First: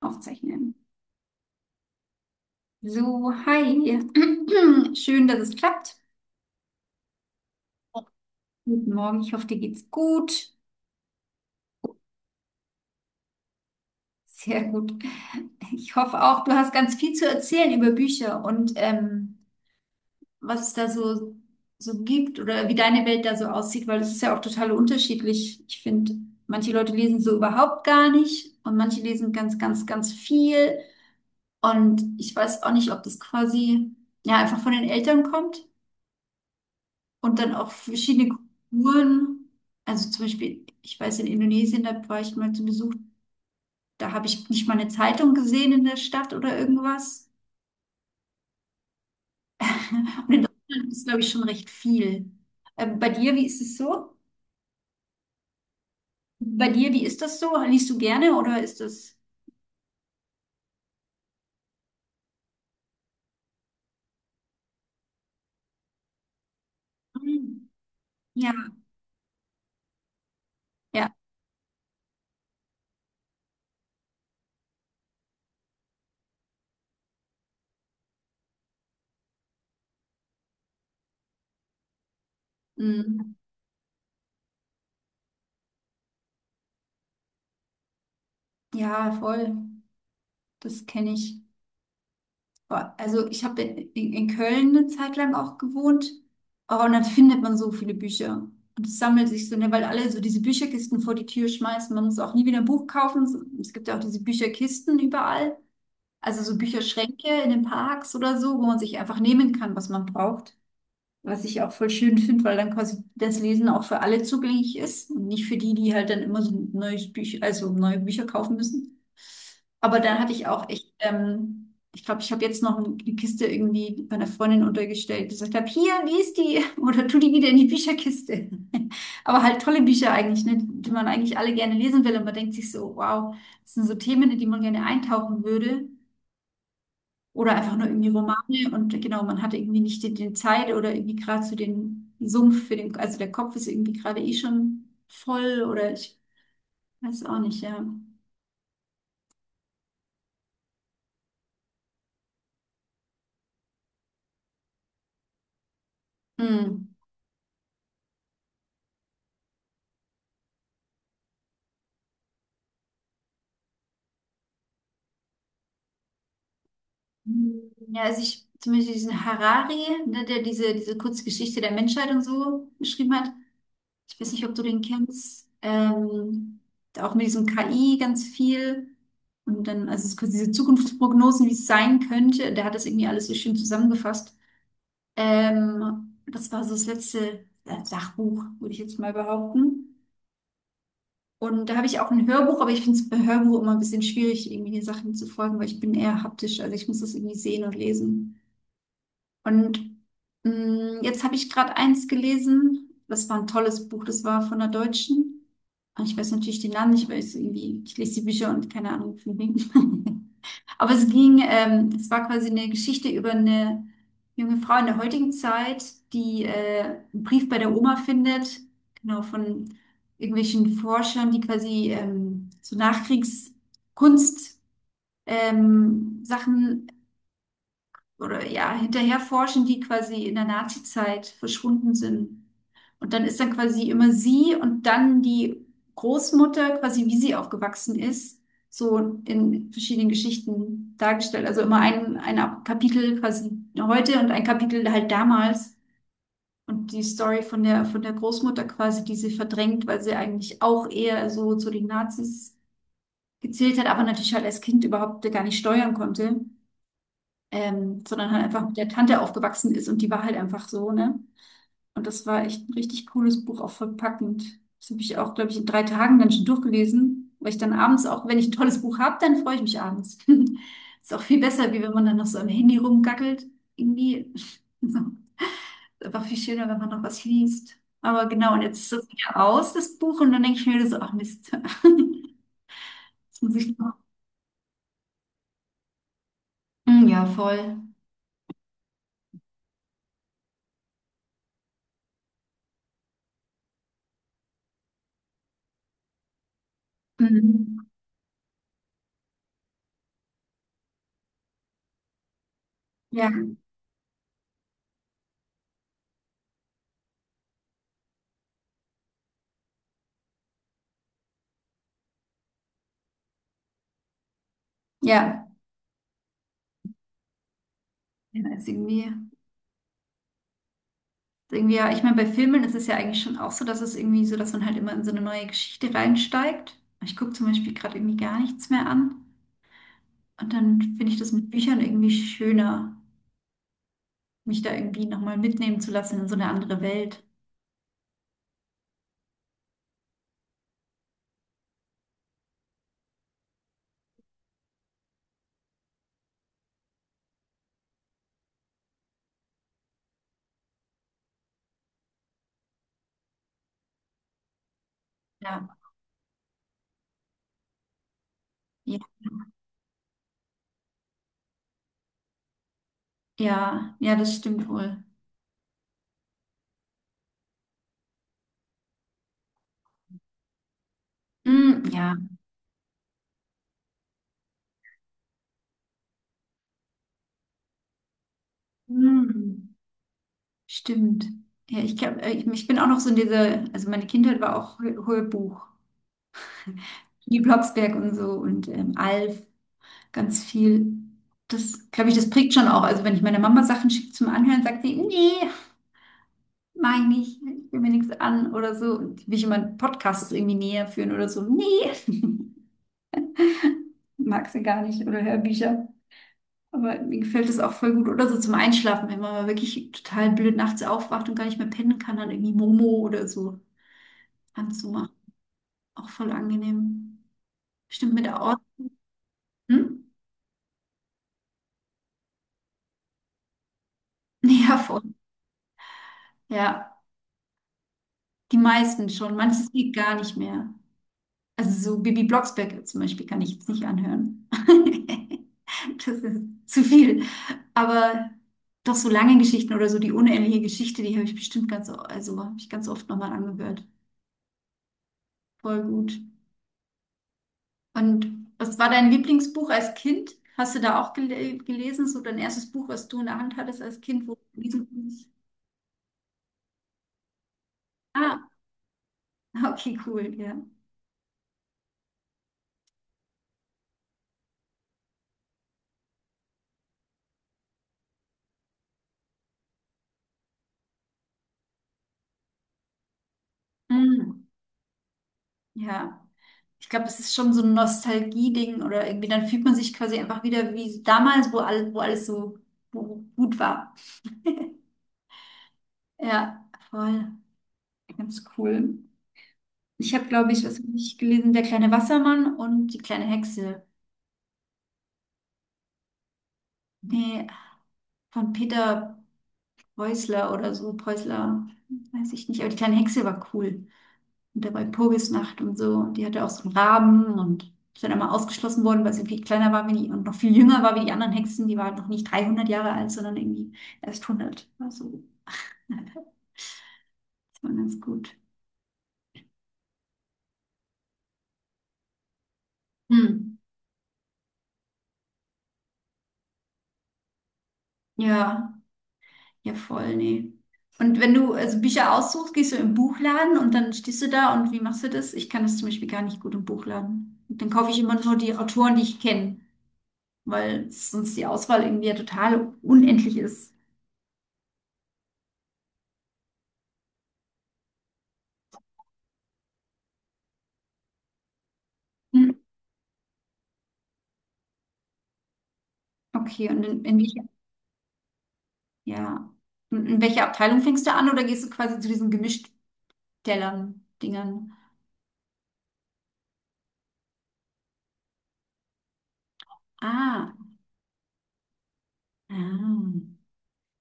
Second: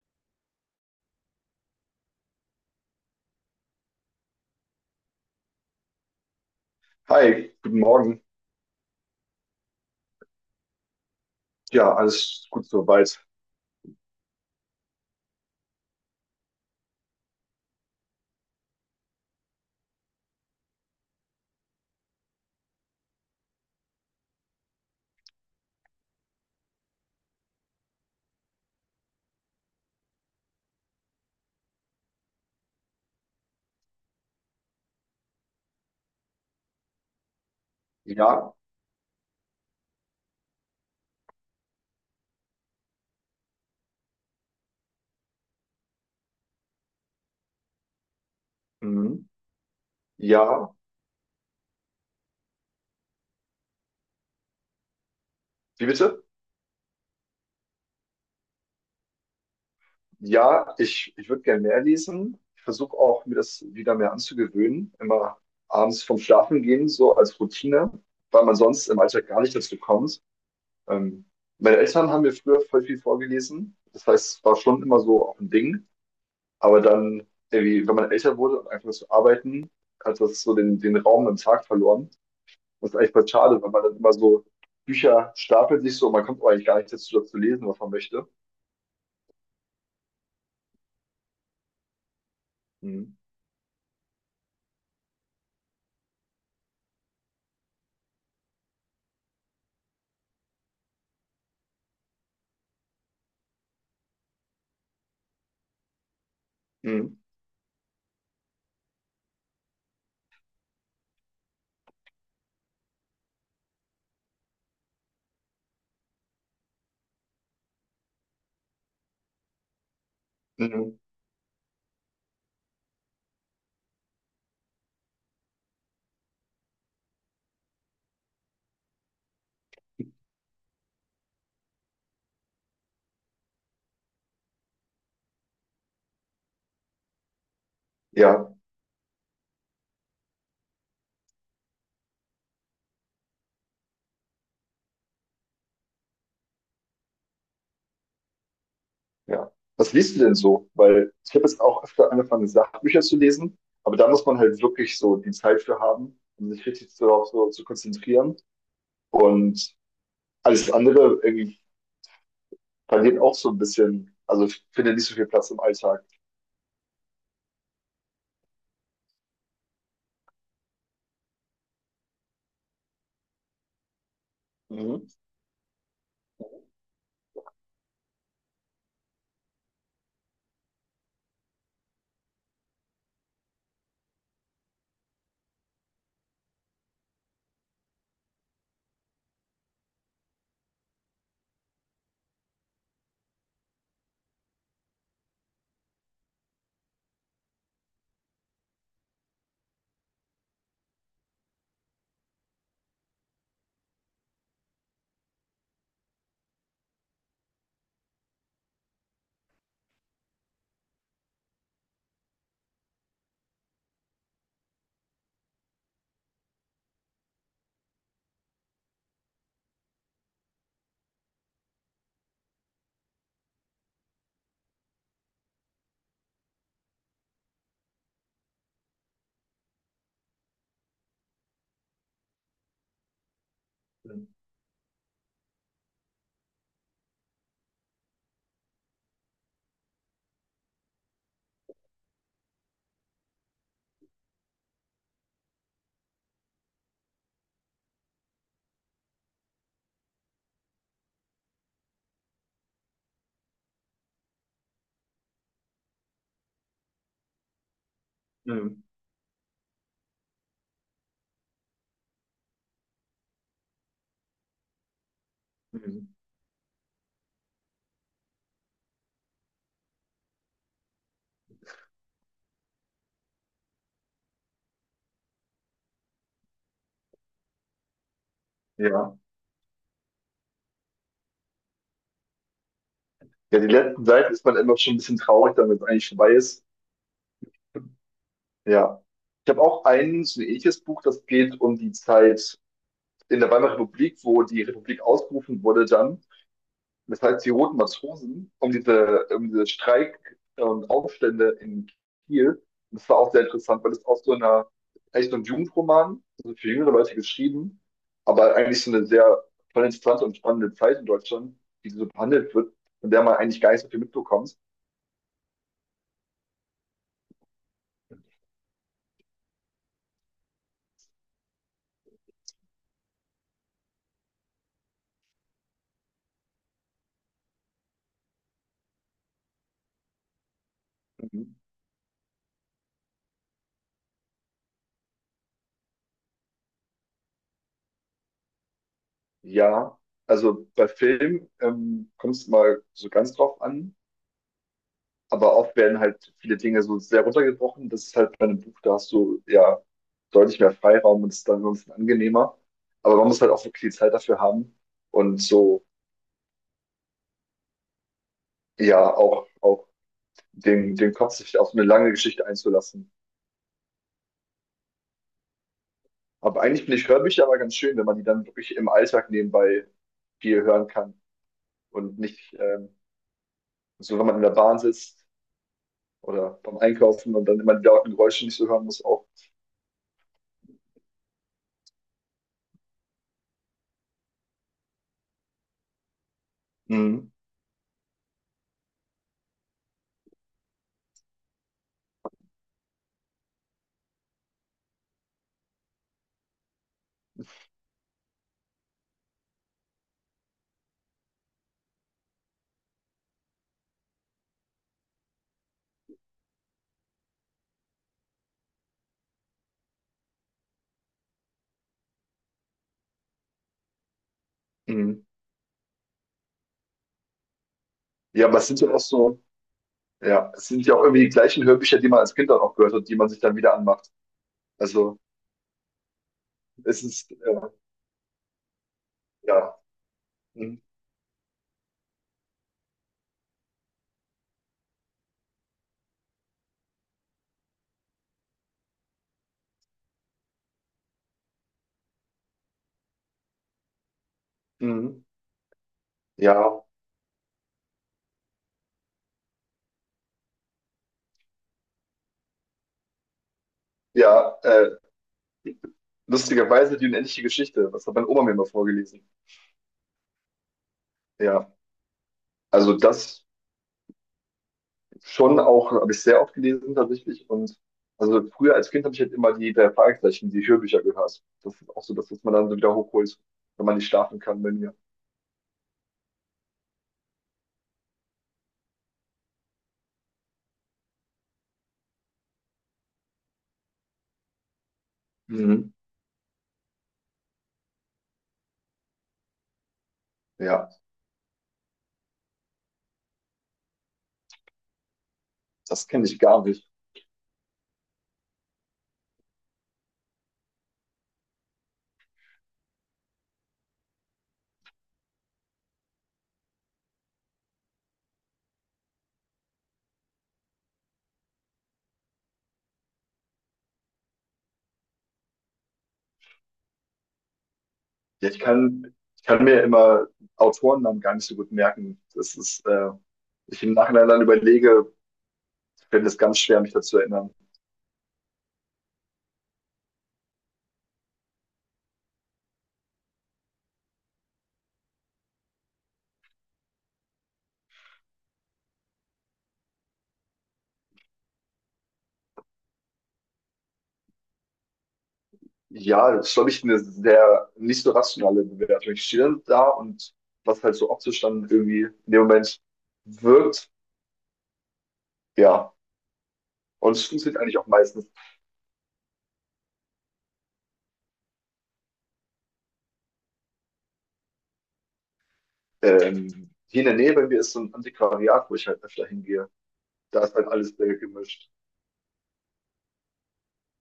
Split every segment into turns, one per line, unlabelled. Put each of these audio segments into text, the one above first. Aufzeichnen. So, hi. Schön, dass es klappt.
Hi, guten Morgen.
Guten Morgen. Ich hoffe, dir geht's gut.
Ja, alles gut soweit.
Sehr gut. Ich hoffe auch, du hast ganz viel zu erzählen über Bücher und was es da so gibt oder wie deine Welt da so aussieht, weil es ist ja auch total unterschiedlich. Ich finde, manche Leute lesen so überhaupt gar nicht und manche lesen ganz, ganz, ganz viel. Und ich weiß auch nicht, ob das quasi ja einfach von den Eltern kommt. Und dann auch verschiedene
Ja,
Kulturen. Also zum Beispiel, ich weiß, in Indonesien, da war ich mal zu Besuch, da habe ich nicht mal eine Zeitung gesehen in der Stadt oder irgendwas.
mhm.
Und in
Ja,
Deutschland ist, glaube ich, schon recht viel. Bei dir, wie ist es so?
wie bitte?
Bei dir, wie ist das so? Liest du gerne oder ist das?
Ja, ich würde gerne mehr lesen. Ich versuche auch, mir das wieder mehr anzugewöhnen. Immer abends vom Schlafen gehen, so als
Mm,
Routine, weil
ja,
man sonst im Alltag gar nicht dazu kommt.
ja,
Ähm, Meine Eltern haben mir früher voll viel vorgelesen. Das heißt, es war schon immer so auch ein Ding. Aber dann, irgendwie, wenn man älter wurde und einfach zu arbeiten, hat das so den Raum im Tag verloren. Das ist eigentlich voll
mm,
schade, weil man dann immer so Bücher stapelt sich so und man kommt eigentlich gar nicht dazu, das zu lesen, was man möchte.
ja, voll. Das kenne ich. Boah,
Mhm.
also ich habe in Köln eine Zeit lang auch gewohnt. Oh, und dann findet man so viele Bücher. Und es sammelt sich so, ne, weil alle so diese Bücherkisten vor die Tür schmeißen. Man muss auch nie wieder ein Buch kaufen. Es gibt ja auch diese Bücherkisten überall. Also so
Mhm.
Bücherschränke in den Parks oder so, wo man sich einfach nehmen kann, was man braucht. Was ich auch voll schön finde, weil dann quasi das Lesen auch für alle zugänglich ist und nicht für die, die halt dann immer so ein neues Büch, also neue Bücher kaufen müssen. Aber dann hatte ich auch echt,
Mhm.
ich glaube, ich habe jetzt noch eine Kiste irgendwie bei einer Freundin untergestellt, die gesagt habe, hier, lies die oder tu die wieder in die Bücherkiste. Aber halt tolle Bücher eigentlich, ne, die man eigentlich alle gerne lesen will und man denkt sich so, wow, das sind so Themen, in die man gerne eintauchen würde. Oder einfach nur irgendwie
Ja,
Romane und genau, man hatte irgendwie nicht die Zeit oder irgendwie gerade so den Sumpf für den, also der Kopf ist irgendwie gerade eh schon voll oder ich weiß auch nicht, ja.
ja. Was liest du denn so? Weil ich habe jetzt auch öfter angefangen, Sachbücher zu lesen, aber da muss man halt wirklich so die Zeit für haben, um sich
Hm.
richtig darauf so zu konzentrieren. Und alles andere irgendwie verliert auch so ein bisschen, also ich finde nicht so viel Platz im Alltag.
Ja, also ich zum Beispiel diesen Harari, ne, der diese kurze Geschichte der Menschheit und so geschrieben hat. Ich weiß nicht, ob du den
Mhm.
kennst. Auch mit diesem KI ganz viel. Und dann, also es ist quasi diese Zukunftsprognosen, wie es sein könnte. Der hat das irgendwie alles so schön zusammengefasst. Das war so das letzte Sachbuch, würde ich jetzt mal behaupten. Und da habe ich auch ein Hörbuch, aber ich finde es bei Hörbuch immer ein bisschen schwierig, irgendwie den Sachen zu folgen, weil ich bin eher haptisch, also ich muss das irgendwie sehen und lesen. Und jetzt habe ich gerade eins gelesen, das war ein tolles Buch, das war von einer Deutschen. Und ich weiß natürlich den Namen nicht, weil ich so irgendwie, ich lese die Bücher und keine Ahnung von denen. Aber es ging, es war quasi eine Geschichte über eine junge Frau in der heutigen Zeit, die einen Brief bei der Oma findet, genau, von irgendwelchen Forschern, die quasi so Nachkriegskunst Sachen oder ja, hinterher forschen, die quasi in der Nazizeit verschwunden sind. Und dann ist dann quasi immer sie und dann die Großmutter, quasi wie sie aufgewachsen ist, so in verschiedenen Geschichten dargestellt. Also immer ein Kapitel quasi heute und ein Kapitel halt damals. Und die Story von der Großmutter quasi, die sie verdrängt, weil sie eigentlich auch eher so zu den Nazis gezählt hat, aber natürlich halt als Kind überhaupt gar nicht steuern konnte, sondern halt einfach mit
Mhm.
der Tante aufgewachsen ist und die war halt einfach so, ne? Und das war echt ein richtig cooles Buch, auch voll packend. Das habe ich auch, glaube ich, in drei
Mhm.
Tagen dann schon durchgelesen, weil ich dann abends auch, wenn ich ein tolles Buch habe, dann freue ich mich abends. Ist auch viel besser, wie wenn man dann noch so am Handy rumgackelt. Irgendwie so. Ist einfach viel schöner, wenn man noch was liest. Aber genau, und jetzt ist das
Ja.
wieder aus, das Buch, und dann denke ich mir wieder so, ach Mist. Jetzt muss
Ja, die
ich noch.
letzten Seiten ist man immer schon ein bisschen traurig, damit es eigentlich vorbei ist.
Mm, ja, voll.
Ja. Ich habe auch ein so ein ähnliches Buch, das geht um die Zeit in der Weimarer Republik, wo die Republik ausgerufen wurde dann. Das heißt, die Roten
Mhm.
Matrosen, um diese Streik und Aufstände in Kiel. Und das war
Ja,
auch sehr interessant, weil es aus so einer, eigentlich so ein Jugendroman, also für jüngere Leute geschrieben, aber eigentlich so eine sehr voll interessante und spannende Zeit in Deutschland, die so behandelt wird, von der man eigentlich gar nicht so viel mitbekommt.
ja. Ja, ist irgendwie. Irgendwie, ja, ich meine, bei Filmen ist es ja eigentlich schon auch so, dass es irgendwie so, dass man halt immer in so eine neue Geschichte reinsteigt. Ich gucke zum Beispiel gerade irgendwie gar nichts mehr an. Und dann finde ich das mit
Mhm.
Büchern irgendwie schöner, mich da irgendwie nochmal mitnehmen zu lassen in so eine andere Welt.
Ja, also bei Film kommt es mal so ganz drauf an, aber oft werden halt viele Dinge so sehr runtergebrochen. Das ist halt bei einem Buch, da hast du ja deutlich mehr Freiraum und ist dann sonst angenehmer. Aber man muss halt auch wirklich die Zeit dafür haben und
Ja,
so,
ja,
ja, auch den Kopf sich auf eine lange Geschichte einzulassen.
ja, ja, das stimmt wohl.
Aber eigentlich finde ich Hörbücher aber ganz schön, wenn man die dann wirklich im Alltag nebenbei viel hören kann
Mm, ja,
und nicht so, wenn man in der Bahn sitzt oder beim Einkaufen und dann immer die lauten Geräusche nicht so hören muss auch.
mm, stimmt. Ja, ich, glaub, ich bin auch noch so in dieser, also meine Kindheit war auch Hörbuch.
Mhm.
Die Blocksberg und so und Alf, ganz viel. Das, glaube ich, das prägt schon auch. Also wenn ich meiner Mama Sachen schicke zum Anhören, sagt sie, nee, meine ich, ich will mir nichts an oder so. Und will ich immer Podcasts irgendwie näher führen oder so. Nee, mag sie gar nicht oder Hörbücher. Aber mir gefällt das auch voll gut. Oder so zum Einschlafen, wenn man mal wirklich total blöd nachts aufwacht und gar nicht mehr pennen kann, dann irgendwie Momo oder so anzumachen.
Mhm.
Auch voll angenehm. Stimmt mit der
Ja, aber
Ort.
es sind ja auch so,
Hm?
ja, es sind ja auch irgendwie die gleichen Hörbücher, die man als Kind dann auch gehört hat, die man sich dann wieder anmacht.
Ja, voll.
Also
Ja,
es ist,
die meisten schon. Manches
ja.
geht gar nicht mehr.
Mhm.
Also so Bibi Blocksberg zum Beispiel kann ich jetzt nicht anhören. Das ist zu viel. Aber doch so lange Geschichten oder so die unendliche Geschichte, die habe ich bestimmt ganz, also habe ich ganz oft nochmal angehört.
Mhm.
Voll gut.
Ja,
Und was war dein Lieblingsbuch als Kind? Hast du da auch gelesen? So dein erstes Buch, was du in der Hand hattest als Kind, wo du
ja,
gelesen hast?
lustigerweise die unendliche Geschichte. Das hat meine
Ah,
Oma mir immer vorgelesen.
okay, cool, ja.
Ja, also das schon auch, habe ich sehr oft gelesen tatsächlich. Und also früher als Kind habe ich halt immer die drei Fragezeichen, die Hörbücher gehört. Das ist auch so das, was man dann so wieder hochholt, wenn man nicht schlafen
Mm,
kann, wenn.
ja. Ich glaube, es ist schon so ein Nostalgie-Ding oder irgendwie, dann fühlt man sich quasi einfach wieder wie so damals, wo alles so wo gut war.
Mhm.
Ja, voll. Ganz cool. Ich habe, glaube ich, was hab
Ja,
ich gelesen, der kleine Wassermann und die kleine Hexe.
das kenne ich gar nicht.
Nee, von Peter Preußler oder so, Preußler, weiß ich nicht, aber die kleine Hexe war cool. Und da war Walpurgisnacht und so. Und die hatte auch so einen Raben und ist dann immer ausgeschlossen worden, weil sie viel kleiner war wie die und noch viel jünger war wie die anderen Hexen. Die war halt noch nicht 300 Jahre alt, sondern irgendwie erst 100. Also, das war ganz gut.
Ja, ich kann mir immer Autorennamen gar nicht so gut merken. Das ist,
Hm.
ich im Nachhinein dann überlege, fällt es ganz schwer, mich dazu erinnern.
Ja, ja, voll, nee. Und wenn du also Bücher aussuchst, gehst du im Buchladen und dann stehst du da und wie machst du das? Ich kann das zum Beispiel gar nicht gut im Buchladen. Und dann kaufe ich immer nur die Autoren, die ich kenne, weil sonst die Auswahl irgendwie ja total unendlich ist.
Ja, das ist, glaube ich, eine sehr nicht so rationale Bewertung. Ich stehe dann da und was halt so optisch dann irgendwie in dem
Hm.
Moment wirkt, ja.
Okay, und in,
Und
in
es
welcher
funktioniert eigentlich auch meistens.
Ja. Und in welcher Abteilung fängst du an oder gehst du quasi zu diesen Gemischtellern-Dingern?
Hier in der Nähe bei mir ist so ein Antiquariat, wo ich halt öfter hingehe. Da
Ah,
ist halt alles sehr gemischt.
ah,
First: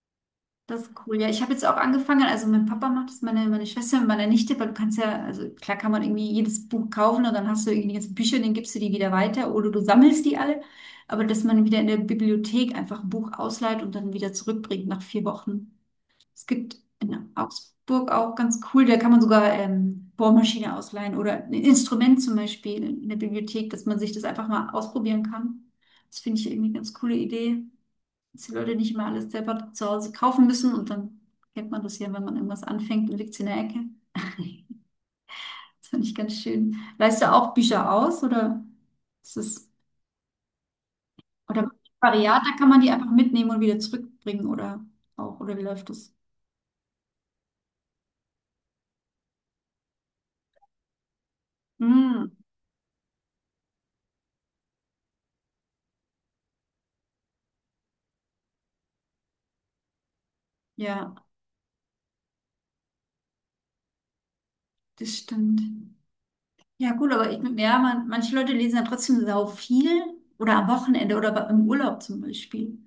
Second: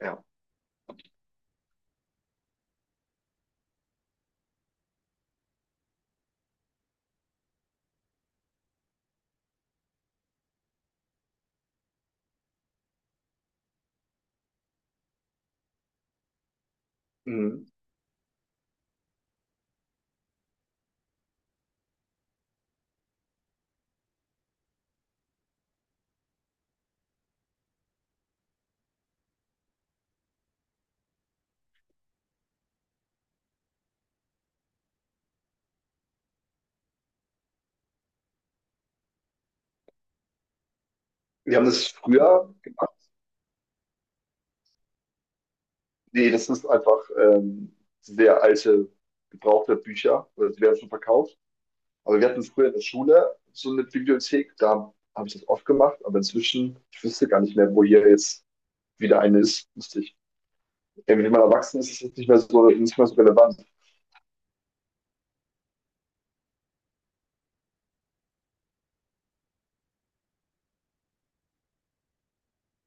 Ja.
das ist cool. Ja, ich habe jetzt auch angefangen, also mein Papa macht das, meine Schwester und meine Nichte, weil du kannst ja, also klar kann man irgendwie jedes Buch kaufen und dann hast du irgendwie die ganzen Bücher, dann gibst du die wieder weiter oder du sammelst die alle. Aber dass man wieder in der Bibliothek einfach ein Buch ausleiht und dann wieder zurückbringt nach 4 Wochen. Es gibt in
Mhm.
Augsburg auch ganz cool, da kann man sogar Bohrmaschine ausleihen oder ein Instrument zum Beispiel in der Bibliothek, dass man sich das einfach mal ausprobieren kann. Das finde ich irgendwie eine ganz coole Idee, dass die Leute nicht immer alles selber zu Hause kaufen müssen und dann kennt man das ja, wenn man irgendwas anfängt und liegt es in der Ecke. Das finde ich ganz schön. Leihst du auch Bücher aus oder ist das,
Wir haben
oder
das
Variat,
früher.
da kann man die einfach mitnehmen und wieder zurückbringen oder auch, oder wie läuft das?
Nee, das ist einfach sehr alte, gebrauchte Bücher. Oder die werden schon verkauft. Aber
Hm,
wir hatten früher in der Schule so eine Bibliothek, da habe ich das oft gemacht, aber inzwischen, ich wüsste gar nicht mehr, wo hier jetzt wieder eine ist. Müsste ich.
ja,
Wenn man erwachsen ist, ist es nicht mehr so relevant.
das stimmt. Ja, gut, aber ich, ja, manche Leute lesen ja trotzdem sau viel oder am Wochenende oder im Urlaub zum Beispiel.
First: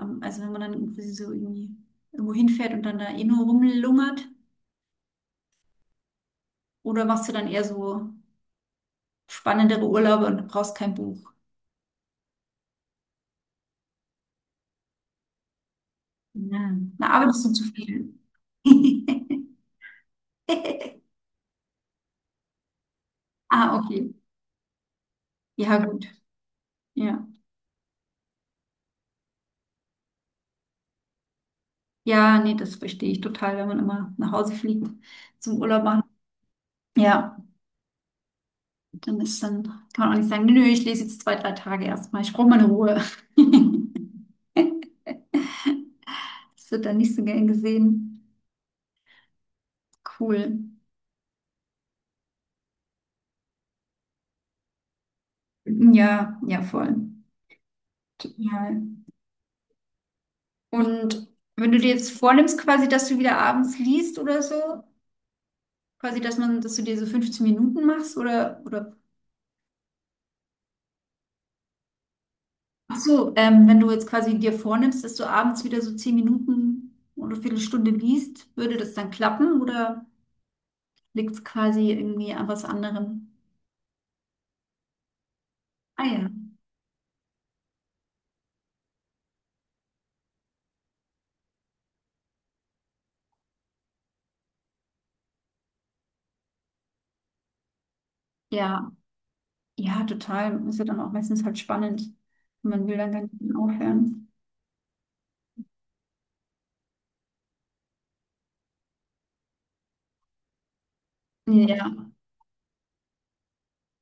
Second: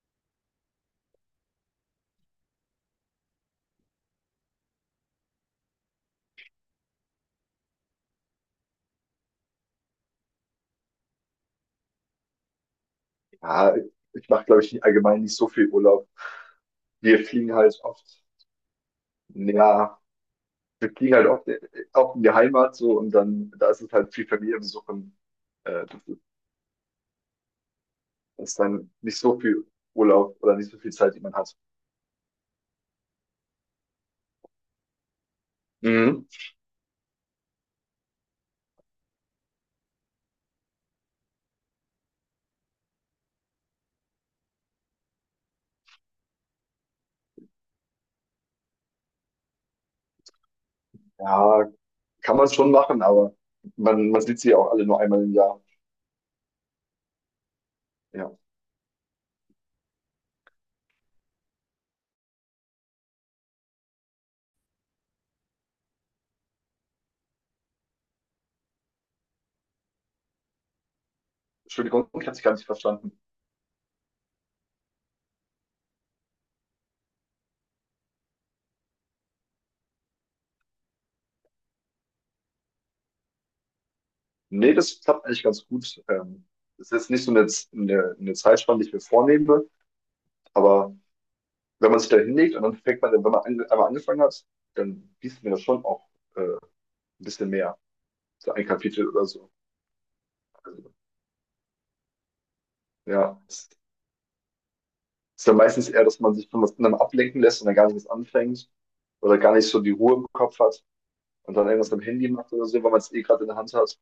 Also wenn man dann irgendwie so irgendwie irgendwo hinfährt und dann da eh nur rumlungert. Oder machst du dann eher so spannendere Urlaube und brauchst kein Buch?
Ja, ich mache, glaube ich, allgemein nicht so viel Urlaub.
Ja. Na,
Wir
arbeitest du
fliegen
zu
halt oft,
viel?
ja, wir fliegen halt oft in die Heimat so und dann, da
Ah,
ist es
okay.
halt viel Familienbesuch und
Ja,
äh,
gut. Ja.
das ist dann nicht so viel Urlaub oder nicht so viel Zeit, die man hat.
Ja, nee, das verstehe ich total, wenn man immer nach Hause fliegt zum Urlaub machen.
Mhm.
Ja. Dann ist dann, kann man auch nicht sagen, nö, ich lese jetzt zwei, drei Tage erstmal. Ich brauche meine Ruhe. Das wird dann nicht so gern gesehen. Cool.
Ja, kann man schon machen, aber man sieht sie ja auch alle nur einmal im Jahr.
Ja, ja, voll.
Ja.
Total. Und wenn du dir jetzt vornimmst, quasi, dass du wieder abends liest oder so, quasi, dass man, dass du dir so 15 Minuten machst
Entschuldigung, ich habe dich gar nicht
ach
verstanden.
so, wenn du jetzt quasi dir vornimmst, dass du abends wieder so 10 Minuten oder Viertelstunde liest, würde das dann klappen oder liegt es quasi irgendwie an was anderem?
Nee, das klappt eigentlich ganz gut.
Ah ja,
Das ist nicht so eine Zeitspanne, die ich mir vornehme, aber wenn man sich da hinlegt und dann fängt man, wenn man einmal angefangen hat, dann gießt mir das schon auch äh, ein bisschen mehr. So ein
ja,
Kapitel oder so.
ja, total. Ist ja
Also,
dann auch meistens halt spannend. Man will dann gar
ja,
nicht mehr aufhören.
ist dann meistens eher, dass man sich von was anderem ablenken lässt und dann gar nichts anfängt oder gar nicht so die Ruhe im Kopf hat und dann irgendwas
Ja,
am Handy macht oder so, weil man es eh gerade in der Hand hat.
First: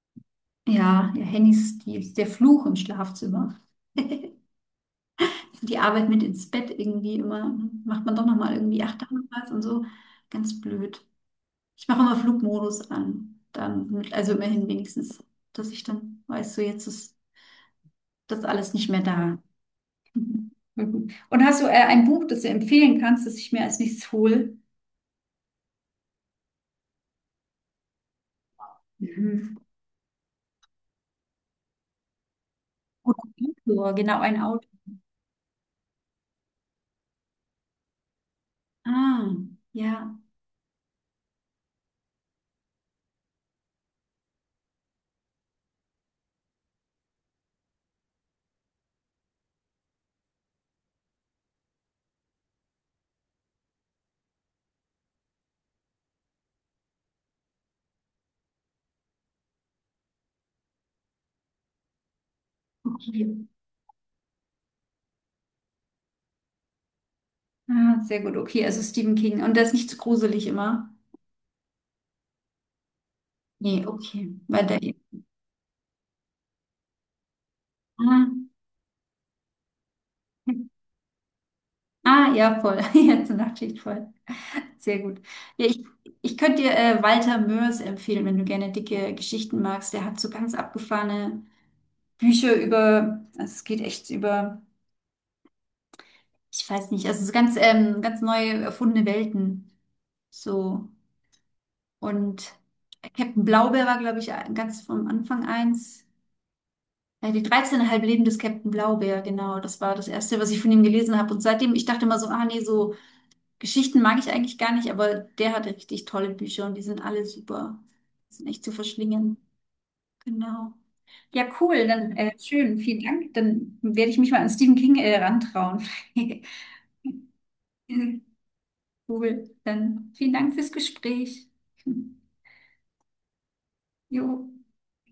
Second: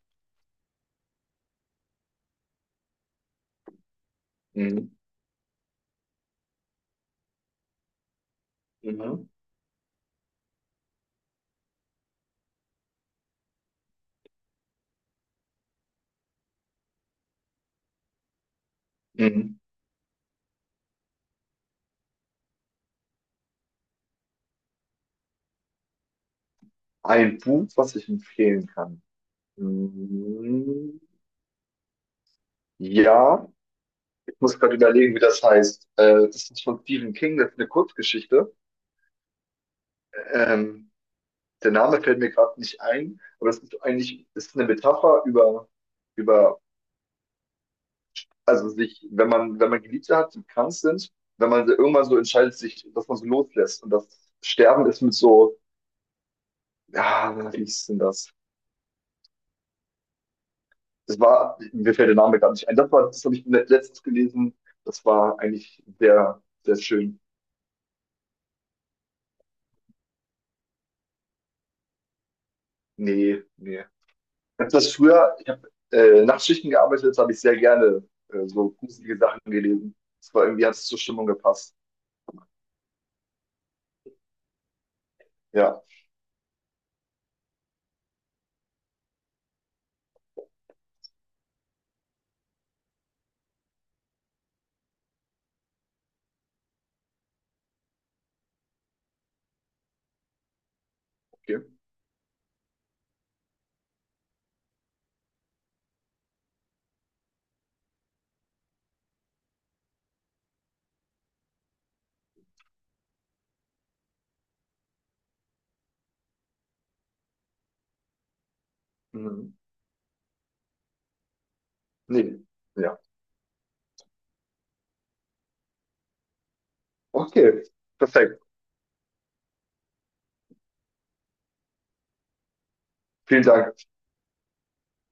ja, ja, Handys, die ist der Fluch im Schlafzimmer.
Mhm.
Die Arbeit mit ins Bett irgendwie immer, macht man doch nochmal irgendwie 8 Tage
Mhm.
was und so. Ganz blöd. Ich mache immer Flugmodus an. Dann, also immerhin wenigstens, dass ich dann weiß, so jetzt ist das alles nicht mehr da.
Mhm.
Mhm. Mhm. Und hast du ein Buch, das du empfehlen kannst, das ich mir als nächstes hole?
Ein Buch, was ich empfehlen kann.
Mhm.
Mhm.
Oder
Ja,
ein Autor, genau,
ich
ein
muss
Autor.
gerade überlegen, wie das heißt. Das ist von Stephen King, das ist eine Kurzgeschichte.
Ah, ja,
Ähm, der Name fällt mir gerade nicht ein, aber das ist eine Metapher über, über also sich, wenn man Geliebte hat, die krank sind, wenn man irgendwann so entscheidet, sich, dass man so loslässt und das Sterben ist mit so, ja, wie ist denn das? Das war, mir fällt der Name gar nicht ein. Das war, das
okay.
habe ich letztens gelesen. Das war eigentlich sehr, sehr schön.
Ah, sehr gut, okay. Also Stephen King. Und der ist nicht zu gruselig immer?
Nee, nee. Ich
Nee, okay. Weil
habe
der.
das früher, ich habe Nachtschichten gearbeitet, das habe ich sehr gerne
Ah,
so gruselige Sachen gelesen. Das war irgendwie, hat es zur Stimmung gepasst.
ah ja, voll. Jetzt eine Nachtschicht voll. Sehr gut. Ja,
Ja,
ich könnte dir Walter Mörs empfehlen, wenn du gerne dicke Geschichten magst. Der hat so ganz abgefahrene Bücher über, also es geht echt über, ich weiß nicht, also so ganz, ganz neu erfundene Welten. So.
okay.
Und Captain Blaubeer war, glaube ich, ganz vom Anfang eins. Ja, die 13,5 Leben des Captain Blaubeer, genau. Das war das Erste, was ich von ihm gelesen habe. Und seitdem, ich dachte immer so, ah nee, so Geschichten mag ich eigentlich gar nicht, aber der hatte richtig tolle Bücher und die sind alle super. Die sind echt zu verschlingen.
Mhm.
Genau. Ja, cool. Dann
Nee,
schön,
ja.
vielen Dank. Dann werde ich mich mal an Stephen King rantrauen.
Okay, perfekt.
Cool. Dann vielen Dank fürs Gespräch.
Vielen Dank.
Jo.